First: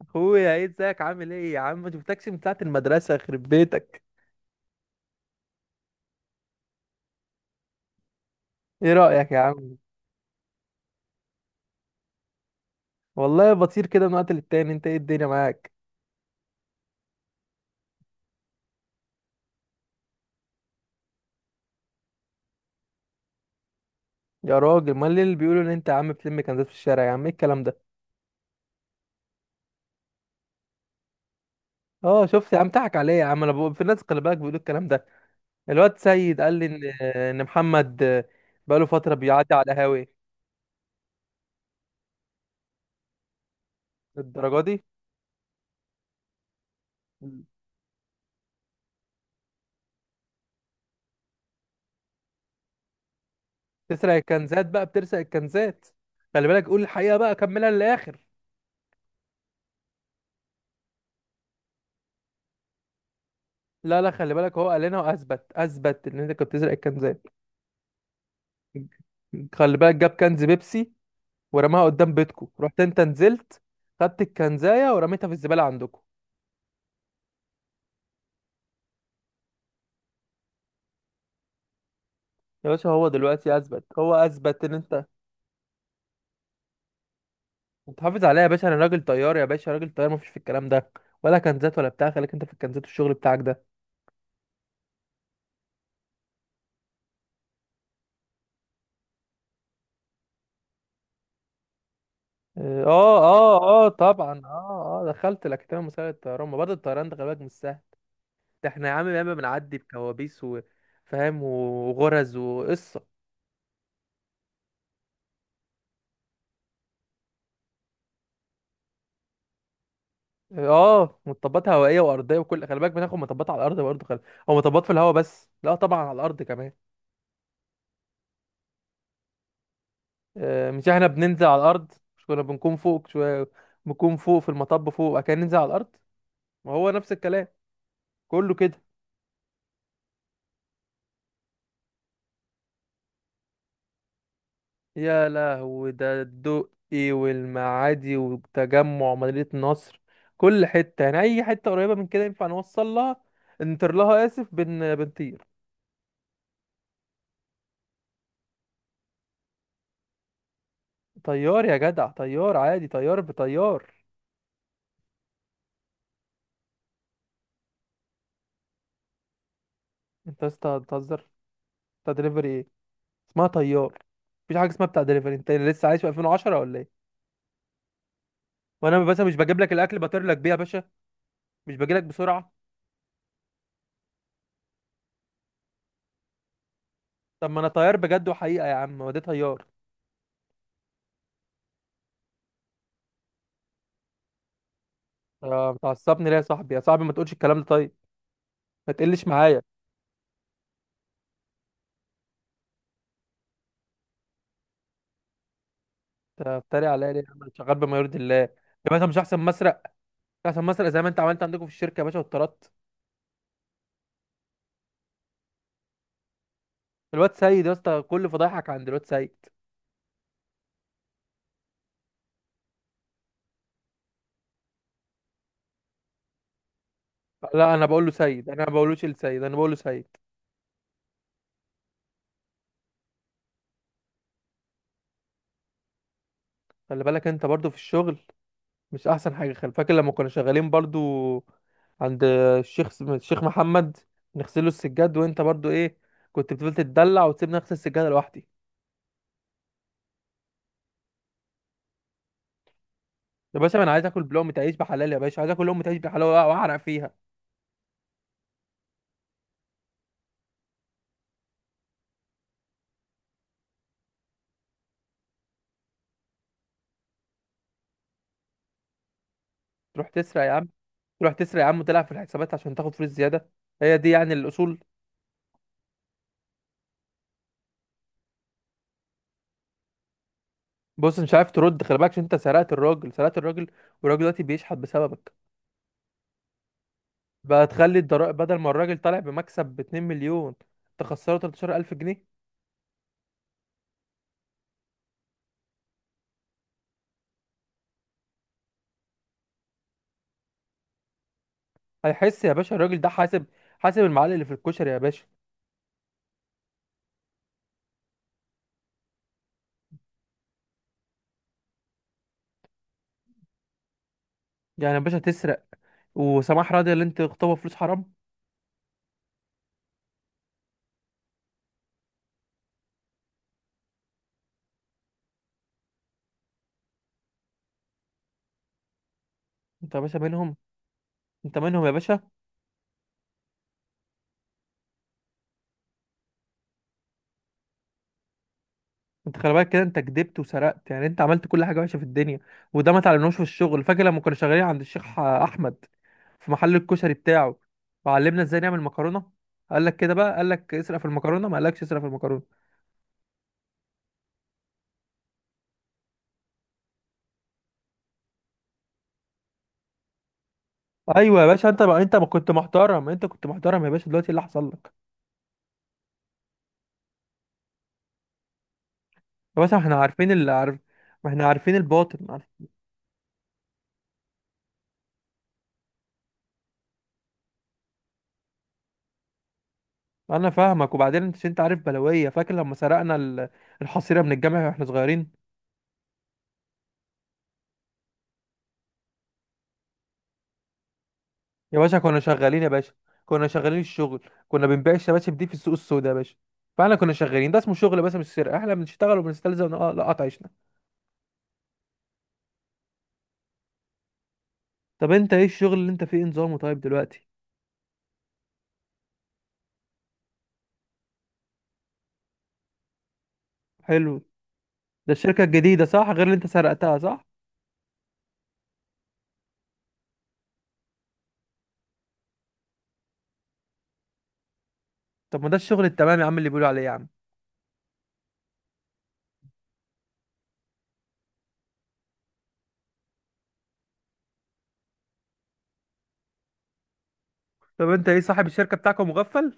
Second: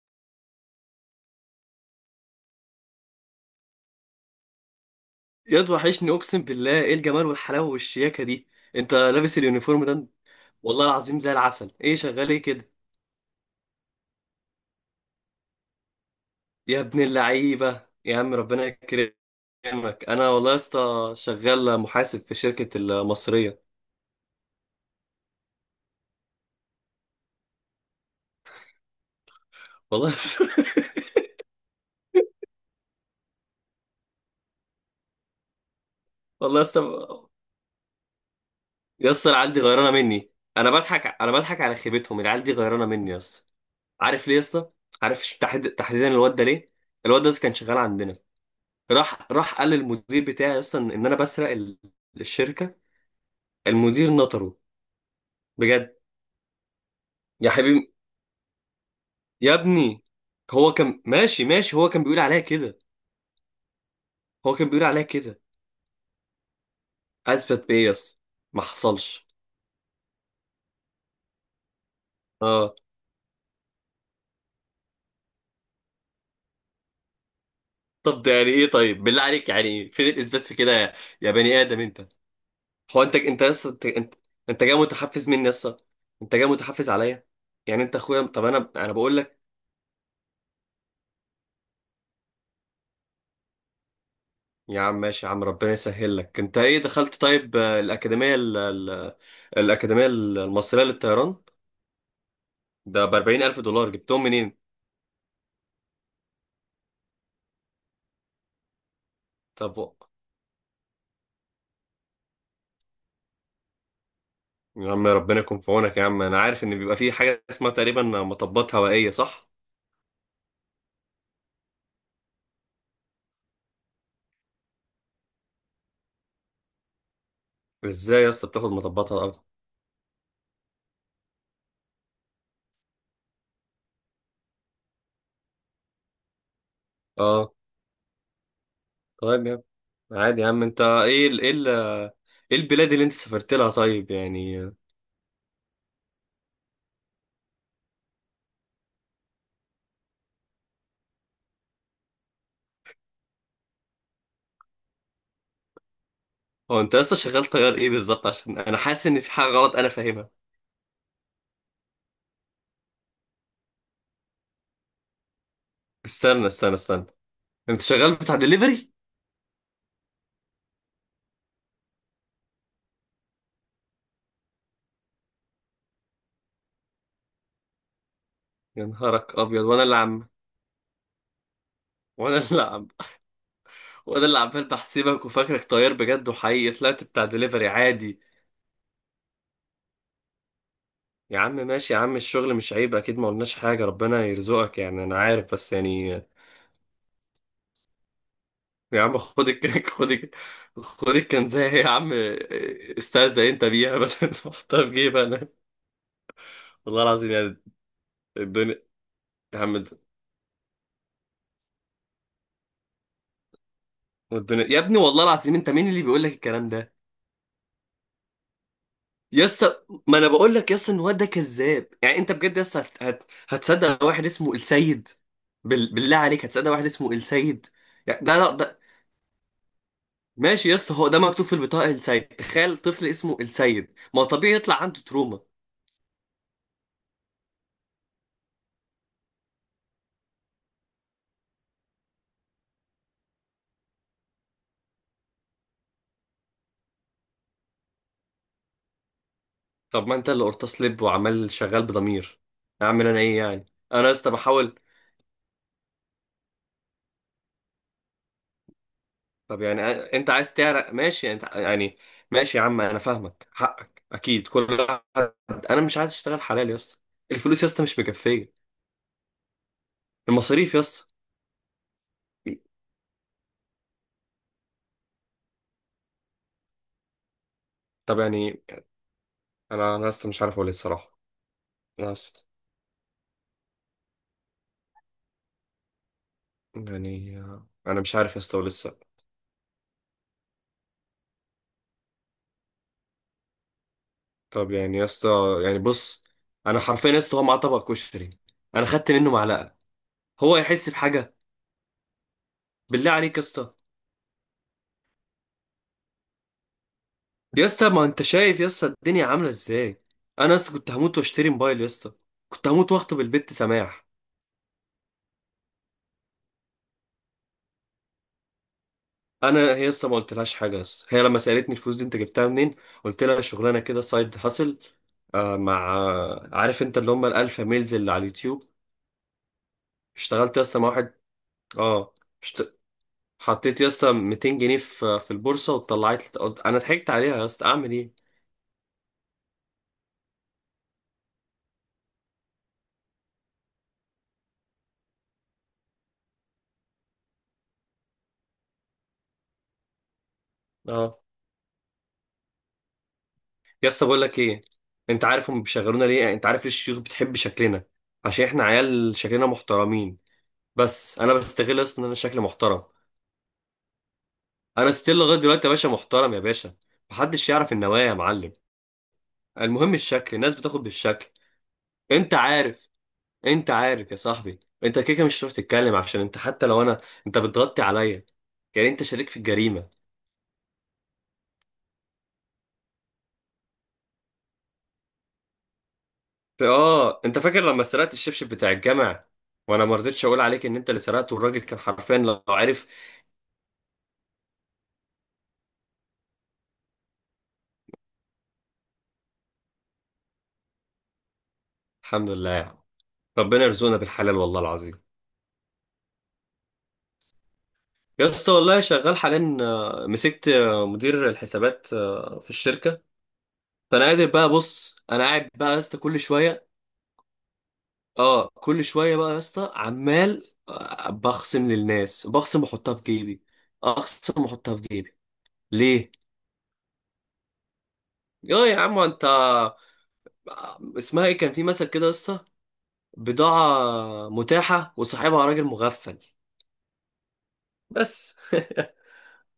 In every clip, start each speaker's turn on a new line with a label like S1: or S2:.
S1: اخويا، ايه؟ ازيك؟ عامل ايه يا عم؟ ما شفتكش من ساعه المدرسه، يخرب بيتك.
S2: ياد وحشني، اقسم بالله ايه الجمال والحلاوه والشياكه دي؟
S1: ايه
S2: انت
S1: رايك يا
S2: لابس
S1: عم؟
S2: اليونيفورم ده؟ والله العظيم زي العسل. ايه شغال ايه كده؟
S1: والله بطير كده من وقت للتاني. انت ايه الدنيا معاك؟
S2: يا ابن اللعيبه، يا عم ربنا يكرمك. انا والله يا اسطى شغال محاسب في شركه المصريه.
S1: يا راجل، ما اللي بيقولوا ان انت يا عم بتلم كنزات في الشارع، يا عم ايه الكلام ده؟
S2: والله يا اسطى-
S1: اه شفت يا عم، ضحك عليا يا عم. انا بقول في الناس، خلي بالك، بيقولوا الكلام ده. الواد سيد قال
S2: والله يا
S1: لي
S2: اسطى.
S1: ان محمد بقاله
S2: يا
S1: فتره
S2: اسطى العيال
S1: بيعدي
S2: دي
S1: على
S2: غيرانه
S1: هاوي.
S2: مني، انا بضحك على خيبتهم. العيال دي غيرانه مني يا اسطى. عارف ليه يا
S1: الدرجه
S2: اسطى؟
S1: دي؟
S2: عارف تحديدا الواد ده ليه؟ الواد ده كان شغال عندنا، راح قال للمدير بتاعي يا اسطى ان انا بسرق الشركه. المدير
S1: تسرق
S2: نطره.
S1: الكنزات بقى، بتسرق الكنزات.
S2: بجد؟
S1: خلي بالك، قول الحقيقه بقى،
S2: يا
S1: كملها
S2: حبيبي،
S1: للاخر.
S2: يا ابني، هو كان ماشي، هو كان بيقول عليها كده.
S1: لا لا، خلي
S2: هو
S1: بالك، هو
S2: كان
S1: قال
S2: بيقول
S1: لنا
S2: عليها كده.
S1: واثبت، اثبت ان انت كنت بتسرق الكنزات.
S2: اثبت بايه يا اسطى؟ ما حصلش.
S1: خلي بالك، جاب كنز بيبسي ورماها قدام بيتكو،
S2: اه.
S1: رحت انت نزلت خدت الكنزايه ورميتها في الزباله عندكم.
S2: طب ده يعني ايه؟ طيب بالله عليك يعني فين الاثبات في كده، يا يا بني ادم انت؟
S1: يا باشا،
S2: هو
S1: هو
S2: انت يا
S1: دلوقتي
S2: اسطى،
S1: اثبت،
S2: انت
S1: هو
S2: انت
S1: اثبت
S2: جاي
S1: ان انت.
S2: متحفز مني يا اسطى. انت جاي متحفز عليا. يعني انت
S1: انت
S2: اخويا،
S1: حافظ عليا
S2: طب
S1: يا باشا،
S2: انا
S1: انا
S2: انا
S1: راجل
S2: بقول
S1: طيار
S2: لك.
S1: يا باشا، راجل طيار، مفيش في الكلام ده ولا كنزات ولا بتاع. خليك انت في الكنزات والشغل بتاعك ده.
S2: يا عم ماشي، يا عم ربنا يسهل لك. انت ايه دخلت؟ طيب، الاكاديميه الاكاديميه المصريه للطيران.
S1: اه
S2: ده ب
S1: اه
S2: 40000
S1: اه آه،
S2: دولار جبتهم
S1: طبعا
S2: منين؟
S1: اه اه دخلت الاكاديميه المصريه للطيران. ما برضه الطيران ده خلي بالك مش سهل، ده احنا يا عم ياما بنعدي
S2: طب
S1: بكوابيس وفاهم وغرز وقصه.
S2: يا عم ربنا يكون في عونك. يا عم انا عارف ان بيبقى في حاجه اسمها تقريبا مطبات هوائيه، صح؟
S1: اه، مطبات هوائيه وارضيه وكل، خلي بالك بناخد مطبات على الارض برضه، خلي، او مطبات في الهواء، بس لا طبعا على الارض كمان.
S2: ازاي يا اسطى بتاخد مطبات على الارض؟
S1: مش احنا بننزل على الارض؟ مش كنا بنكون فوق شويه، بنكون فوق في المطب فوق، وبعد كده ننزل على الارض. ما هو نفس الكلام،
S2: اه.
S1: كله كده.
S2: طيب يا عم. عادي يا عم. انت ايه البلاد اللي انت سافرت لها طيب يعني؟
S1: يا لهوي، ده الدقي والمعادي وتجمع مدينه نصر، كل حته، يعني اي حته قريبه من كده ينفع نوصل لها، نطير لها، اسف بن بنطير.
S2: هو انت لسه شغال طيار ايه بالظبط؟ عشان انا حاسس ان في حاجه غلط انا فاهمها.
S1: طيار يا جدع، طيار عادي، طيار بطيار.
S2: استنى استنى استنى، انت شغال بتاع دليفري؟
S1: انت يا اسطى بتهزر؟ انت دليفري؟ اسمها طيار، مفيش حاجه اسمها بتاع دليفري. انت لسه عايش في 2010 ولا ايه؟
S2: يا
S1: وانا بس مش
S2: نهارك
S1: بجيب
S2: ابيض.
S1: لك الاكل، بطير لك بيه يا باشا، مش باجي لك
S2: وانا
S1: بسرعه؟
S2: اللي عم وانا اللي عمال بحسبك وفاكرك طيار بجد وحقيقي، طلعت بتاع
S1: طب ما انا
S2: دليفري
S1: طيار
S2: عادي.
S1: بجد وحقيقه يا عم، هو ده طيار.
S2: يا عم ماشي، يا عم الشغل مش عيب، اكيد ما قلناش حاجه، ربنا يرزقك يعني. انا عارف بس يعني.
S1: بتعصبني ليه يا صاحبي؟ يا صاحبي، ما تقولش الكلام ده طيب، ما
S2: يا عم
S1: تقلش
S2: خد
S1: معايا.
S2: الك، خد الك، خد الكنزه يا عم. استهزأ انت بيها. بدل ما احطها في جيبي انا.
S1: انت بتتريق
S2: والله
S1: عليا ليه يا
S2: العظيم
S1: عم؟ أنا
S2: يعني،
S1: شغال بما يرضي الله يا
S2: الدنيا.
S1: باشا، مش احسن
S2: يا
S1: مسرق؟
S2: عم.
S1: مش احسن مسرق زي ما انت عملت عندكم في الشركه يا باشا واتطردت.
S2: الدنيا يا ابني، والله العظيم انت مين اللي بيقول لك الكلام ده؟
S1: الواد سيد يا اسطى، كل فضايحك عند الواد
S2: يا
S1: سيد.
S2: اسطى، ما انا بقول لك يا اسطى ان الواد ده كذاب. يعني انت بجد يا اسطى هتصدق واحد اسمه السيد؟ بالله عليك هتصدق واحد اسمه السيد؟
S1: لا انا بقول له
S2: يعني
S1: سيد،
S2: ده
S1: انا ما
S2: ده
S1: بقولوش السيد، انا بقول له سيد.
S2: ماشي يا اسطى، هو ده مكتوب في البطاقه، السيد. تخيل طفل اسمه السيد، ما هو طبيعي يطلع عنده تروما.
S1: خلي بالك انت برضو في الشغل، مش احسن حاجه؟ خل فاكر لما كنا شغالين برضو عند الشيخ، محمد، نغسله السجاد، وانت برضو ايه، كنت بتفضل تتدلع وتسيبني اغسل السجاده لوحدي.
S2: طب ما انت اللي قرطاس لب وعمال شغال بضمير، اعمل انا ايه
S1: يا
S2: يعني؟
S1: باشا ما انا عايز
S2: انا يا
S1: اكل
S2: اسطى
S1: بلقمه عيش
S2: بحاول.
S1: بحلال يا باشا، عايز اكل لقمه عيش بحلال واعرق فيها.
S2: طب يعني انت عايز تعرق، ماشي انت يعني. ماشي يا عم انا فاهمك، حقك اكيد، كل واحد. انا مش عايز اشتغل حلال يا اسطى. الفلوس يا اسطى مش مكفيه،
S1: تروح تسرق يا عم؟
S2: المصاريف يا اسطى.
S1: تروح تسرق يا عم وتلعب في الحسابات عشان تاخد فلوس زياده؟ هي دي يعني الاصول؟
S2: طب يعني انا يا اسطى مش عارف اقول إيه
S1: بص،
S2: الصراحه.
S1: مش عارف ترد، خلي
S2: انا
S1: بالك،
S2: يا
S1: عشان انت
S2: اسطى،
S1: سرقت الراجل، سرقت الراجل، والراجل دلوقتي بيشحت بسببك.
S2: يعني
S1: بقى تخلي
S2: انا مش عارف
S1: الضرائب
S2: يا
S1: بدل
S2: اسطى اقول
S1: ما الراجل
S2: إيه.
S1: طالع بمكسب ب 2 مليون، تخسره 13,000 جنيه؟
S2: طب يعني يا اسطى، يعني بص، انا حرفيا يا اسطى هو معاه طبق كشري، انا خدت منه معلقه، هو يحس بحاجه؟
S1: هيحس يا باشا الراجل ده؟
S2: بالله عليك يا
S1: حاسب،
S2: اسطى.
S1: حاسب المعلق اللي في الكشري يا باشا.
S2: يا اسطى ما انت شايف يا اسطى الدنيا عامله ازاي. انا يا اسطى كنت هموت واشتري موبايل يا اسطى، كنت هموت واخطب البت سماح.
S1: يعني يا باشا تسرق، وسماح راضي اللي انت تخطبها فلوس حرام؟
S2: انا هي يا اسطى ما قلتلهاش حاجه يا اسطى، هي لما سالتني الفلوس دي انت جبتها منين قلت لها شغلانه كده سايد هاسل. آه مع آه، عارف انت اللي هم الالفا ميلز اللي على اليوتيوب،
S1: انت يا باشا منهم؟
S2: اشتغلت يا اسطى مع واحد.
S1: انت منهم يا
S2: اه.
S1: باشا.
S2: حطيت يا اسطى 200 جنيه في البورصه وطلعت لي، قلت انا ضحكت عليها يا اسطى، اعمل ايه؟
S1: انت خلي بالك كده، انت كدبت وسرقت، يعني انت عملت كل حاجه وحشه في الدنيا، وده ما تعلمناهوش في الشغل. فاكر لما كنا شغالين عند الشيخ احمد في محل الكشري بتاعه، وعلمنا ازاي نعمل مكرونه؟ قال لك كده بقى؟ قال لك اسرق في
S2: اه،
S1: المكرونه؟ ما قالكش اسرق في المكرونه.
S2: يا اسطى بقول لك ايه. انت عارف هم بيشغلونا ليه؟ انت عارف ليه الشيوخ بتحب شكلنا؟ عشان احنا عيال شكلنا محترمين. بس انا
S1: ايوه يا باشا
S2: بستغل
S1: انت
S2: اصلا
S1: بقى،
S2: ان انا
S1: انت ما
S2: شكلي
S1: كنت
S2: محترم.
S1: محترم؟ انت كنت محترم يا باشا، دلوقتي إيه اللي حصل
S2: انا
S1: لك؟
S2: ستيل لغايه دلوقتي يا باشا محترم يا باشا، محدش يعرف النوايا يا معلم.
S1: يا باشا
S2: المهم
S1: احنا عارفين
S2: الشكل،
S1: اللي
S2: الناس
S1: عارف،
S2: بتاخد بالشكل.
S1: ما احنا عارفين الباطن.
S2: انت عارف. انت عارف يا صاحبي. انت كده كده مش هتروح تتكلم، عشان انت حتى لو انا، انت بتغطي عليا، يعني انت شريك في الجريمه.
S1: انا فاهمك. وبعدين انت، انت عارف بلويه، فاكر لما سرقنا الحصيره من الجامع واحنا صغيرين؟
S2: اه، انت فاكر لما سرقت الشبشب بتاع الجامع، وانا ما رضيتش اقول عليك ان انت اللي سرقته، والراجل
S1: يا
S2: كان
S1: باشا
S2: حرفيا
S1: كنا
S2: لو
S1: شغالين يا
S2: عارف.
S1: باشا، كنا شغالين الشغل، كنا بنبيع الشباشب دي في السوق السوداء يا باشا، فاحنا كنا شغالين، ده اسمه شغل، بس مش سرقه، احنا بنشتغل وبنستلزم نقطع عيشنا.
S2: الحمد لله يعني. ربنا يرزقنا بالحلال والله العظيم.
S1: طب انت ايه الشغل اللي انت فيه؟ إيه نظامه طيب دلوقتي؟
S2: يا اسطى والله شغال حاليا، مسكت مدير الحسابات في الشركه. فانا
S1: حلو،
S2: قادر بقى. بص،
S1: ده
S2: انا
S1: الشركه
S2: قاعد بقى يا
S1: الجديده
S2: اسطى
S1: صح؟
S2: كل
S1: غير اللي انت
S2: شويه.
S1: سرقتها صح؟
S2: اه، كل شويه بقى يا اسطى عمال بخصم للناس، بخصم واحطها في جيبي، اخصم واحطها في جيبي.
S1: طب ما ده الشغل
S2: ليه؟
S1: التمام يا عم اللي بيقولوا عليه يا عم.
S2: يا يا عم انت، اسمها ايه، كان في مثل كده يا اسطى، بضاعة متاحة وصاحبها راجل مغفل.
S1: طب انت ايه،
S2: بس،
S1: صاحب الشركه بتاعكم مغفل؟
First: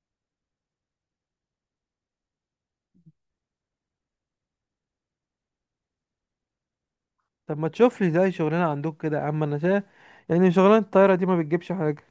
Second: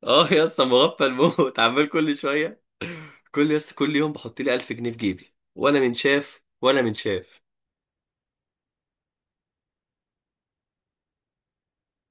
S2: اه يا اسطى مغفل موت. عمال كل شوية، كل يوم بحط لي 1000 جنيه في جيبي، ولا من شاف ولا من شاف.
S1: طب ما تشوف لي زي شغلنا عندك كده يا عم، انا شايف يعني شغلانه الطياره دي ما بتجيبش حاجه.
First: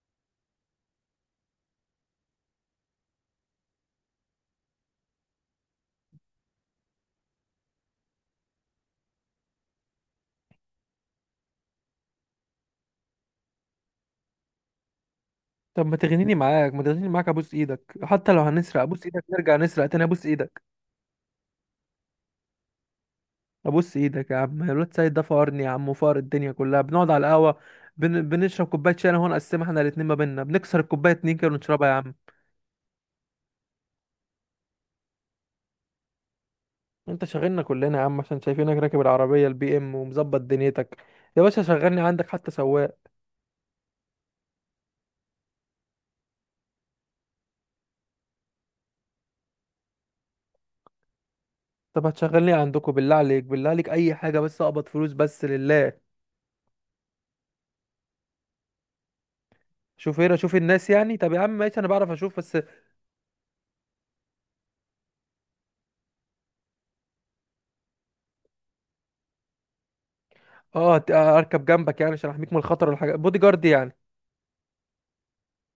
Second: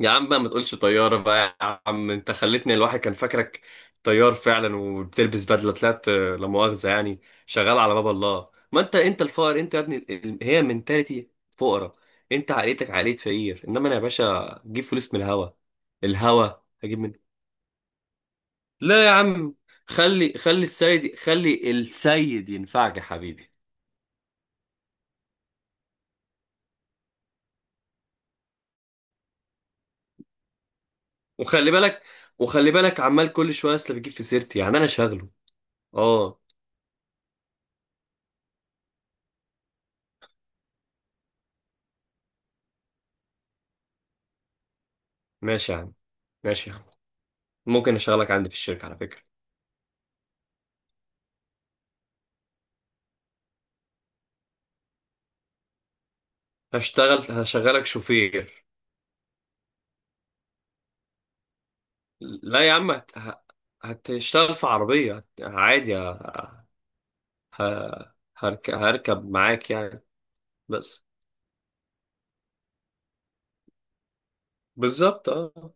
S2: يا عم بقى ما تقولش طيارة بقى يا عم، انت خلتني الواحد كان فاكرك طيار فعلا وبتلبس بدلة، طلعت لا مؤاخذة يعني شغال على باب الله. ما انت انت الفقر. انت يا ابني هي منتاليتي فقرة. انت عائلتك عائلة فقير، انما انا يا باشا جيب فلوس من الهوا.
S1: طب ما تغنيني
S2: الهوا
S1: معاك، ما تغنيني
S2: هجيب.
S1: معاك ابوس ايدك، حتى لو هنسرق ابوس
S2: لا يا
S1: ايدك،
S2: عم،
S1: نرجع نسرق تاني، ابوس
S2: خلي
S1: ايدك،
S2: خلي السيد، خلي السيد ينفعك يا حبيبي.
S1: ابوس ايدك يا عم. الواد سيد ده فقرني يا عم وفقر الدنيا كلها، بنقعد على القهوه، بنشرب كوبايه شاي انا هو، نقسمها احنا الاتنين ما بينا، بنكسر الكوبايه اتنين كده
S2: وخلي
S1: ونشربها يا
S2: بالك،
S1: عم.
S2: وخلي بالك، عمال كل شويه اصل بيجيب في سيرتي، يعني انا شغله. اه،
S1: انت شاغلنا كلنا يا عم، عشان شايفينك راكب العربيه البي ام ومظبط دنيتك. يا باشا شغلني عندك حتى سواق.
S2: ماشي يا عم، ماشي يا عم، ممكن اشغلك عندي في الشركه على فكره،
S1: طب هتشغلني عندكم؟ بالله عليك، بالله عليك، اي حاجه بس اقبض فلوس بس لله.
S2: هشتغل، هشغلك شوفير.
S1: شوف هنا، شوف الناس يعني. طب يا عم ماشي، انا بعرف اشوف بس.
S2: لا يا عم، هتشتغل في عربيه عادي، هركب معاك يعني
S1: اه
S2: بس.
S1: اركب جنبك يعني، عشان احميك من الخطر والحاجات، بودي جارد يعني.
S2: بالظبط اه.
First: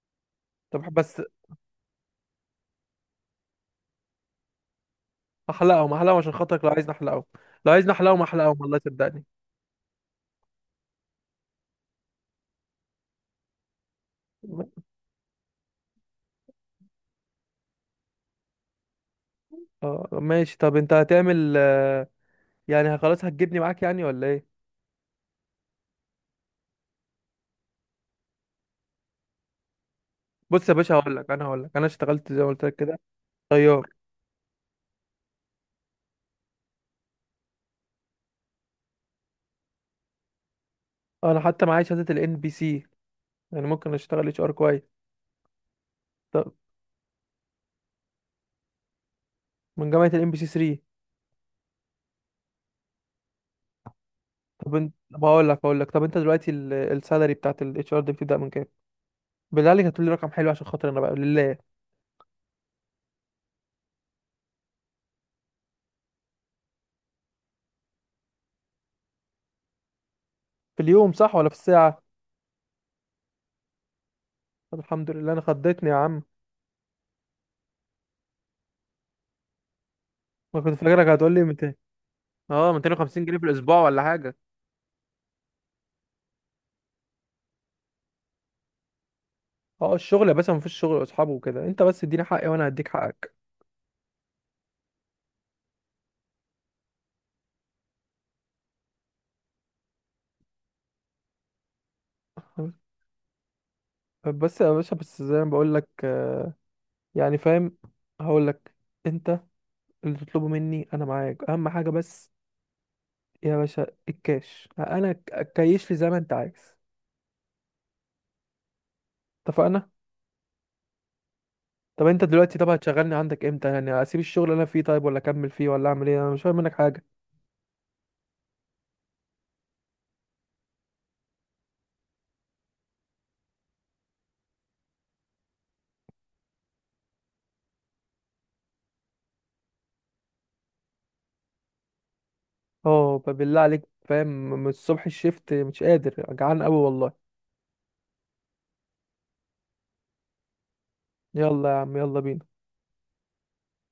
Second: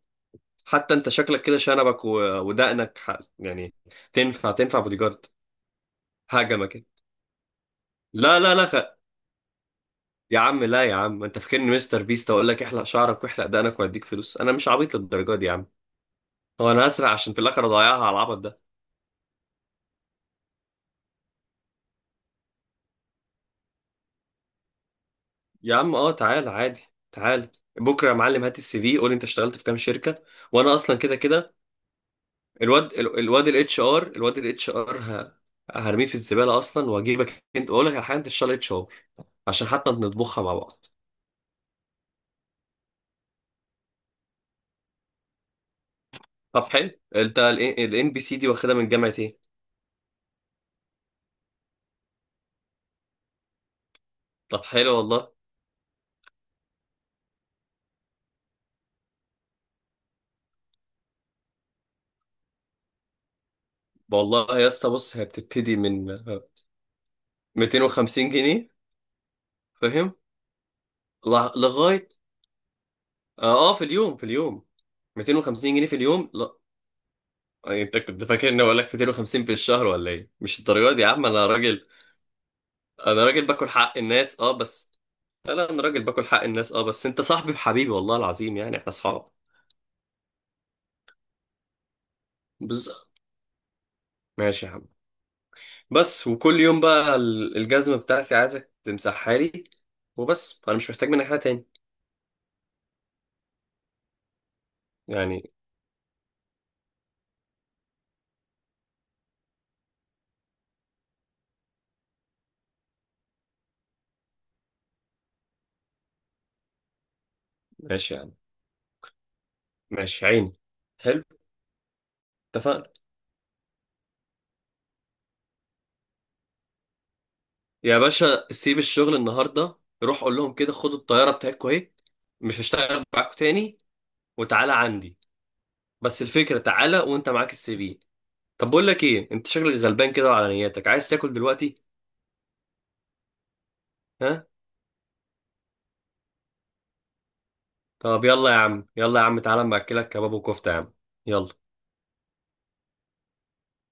S1: طب
S2: حتى انت
S1: بس
S2: شكلك كده شنبك و... ودقنك ح... يعني تنفع بودي جارد.
S1: احلقهم، احلقهم عشان خاطرك، لو
S2: هجمك.
S1: عايزني احلقهم، لو عايزني احلقهم
S2: لا لا
S1: احلقهم،
S2: لا خ-
S1: والله صدقني.
S2: يا عم، لا يا عم، انت فاكرني مستر بيست اقول لك احلق شعرك واحلق دقنك واديك فلوس؟ انا مش عبيط للدرجه دي يا عم، هو انا هسرع عشان في الاخر اضيعها على العبط ده؟
S1: اه ماشي. طب انت هتعمل يعني خلاص هتجيبني معاك يعني ولا ايه؟
S2: يا عم اه، تعال عادي، تعال بكره يا معلم، هات السي في، قول انت اشتغلت في كام شركه.
S1: بص يا
S2: وانا
S1: باشا،
S2: اصلا
S1: هقول
S2: كده
S1: لك انا
S2: كده
S1: هقول لك انا اشتغلت زي ما قلت لك
S2: الواد
S1: كده،
S2: الواد الاتش
S1: طيار.
S2: ار، الواد الاتش ار هرميه في الزباله اصلا، واجيبك انت. اقول لك على حاجه، انت اشتغل اتش ار عشان حتى نطبخها مع بعض.
S1: انا حتى معايا شهاده الان بي سي، يعني ممكن اشتغل اتش ار كويس. طب
S2: طب حلو. انت الان بي سي دي واخدها من جامعه ايه؟
S1: من جامعه الان بي سي 3.
S2: طب
S1: طب انت
S2: حلو
S1: طب
S2: والله.
S1: هقول لك، هقول لك طب انت دلوقتي السالري بتاعت الاتش ار دي بتبدا من كام؟ بالله عليك هتقول لي رقم حلو عشان خاطر انا بقى لله.
S2: والله يا اسطى بص، هي بتبتدي من 250 جنيه، فاهم؟
S1: في اليوم صح ولا في الساعه؟
S2: لغايه اه، في اليوم، في اليوم.
S1: طب الحمد لله، انا
S2: 250 جنيه
S1: خضتني يا
S2: في
S1: عم.
S2: اليوم لا، يعني انت كنت فاكر اني اقول لك 250 في الشهر ولا ايه؟ مش
S1: ما كنت
S2: الدرجه دي
S1: فاكرك
S2: يا عم،
S1: هتقول لي
S2: انا
S1: 200.
S2: راجل،
S1: اه 250
S2: انا
S1: جنيه في
S2: راجل باكل
S1: الاسبوع
S2: حق
S1: ولا حاجه؟
S2: الناس اه بس لا لا، انا راجل باكل حق الناس اه بس انت صاحبي بحبيبي، والله العظيم يعني احنا اصحاب.
S1: اه الشغل يا باشا، مفيش شغل اصحابه وكده، انت بس اديني حقي وانا هديك
S2: بز.
S1: حقك.
S2: ماشي يا عم. بس، وكل يوم بقى الجزمه بتاعتي عايزك تمسحها لي، وبس، انا مش محتاج منك حاجه تاني
S1: بس يا باشا، بس زي
S2: يعني.
S1: ما بقول لك، يعني فاهم. هقول لك، انت اللي تطلبه مني انا معاك، اهم حاجه بس يا باشا الكاش، انا كيش لي زي ما انت عايز.
S2: ماشي يا عم،
S1: اتفقنا.
S2: ماشي عيني. حلو.
S1: طب انت دلوقتي، طب
S2: اتفقنا
S1: هتشغلني عندك امتى يعني؟ اسيب الشغل اللي انا فيه طيب ولا اكمل فيه ولا اعمل ايه؟ انا مش فاهم منك حاجه.
S2: يا باشا، سيب الشغل النهارده، روح قول لهم كده خدوا الطياره بتاعتكم اهي، مش هشتغل معاكم تاني، وتعالى عندي. بس الفكره تعالى وانت معاك السي في. طب بقول لك ايه، انت شكلك غلبان كده وعلى نياتك عايز تاكل دلوقتي.
S1: اه فبالله عليك فاهم،
S2: ها؟
S1: من الصبح الشفت مش قادر، جعان قوي والله.
S2: طب يلا يا عم، يلا يا عم تعالى اما اكلك كباب وكفته يا عم. يلا.
S1: يلا يا عم، يلا بينا.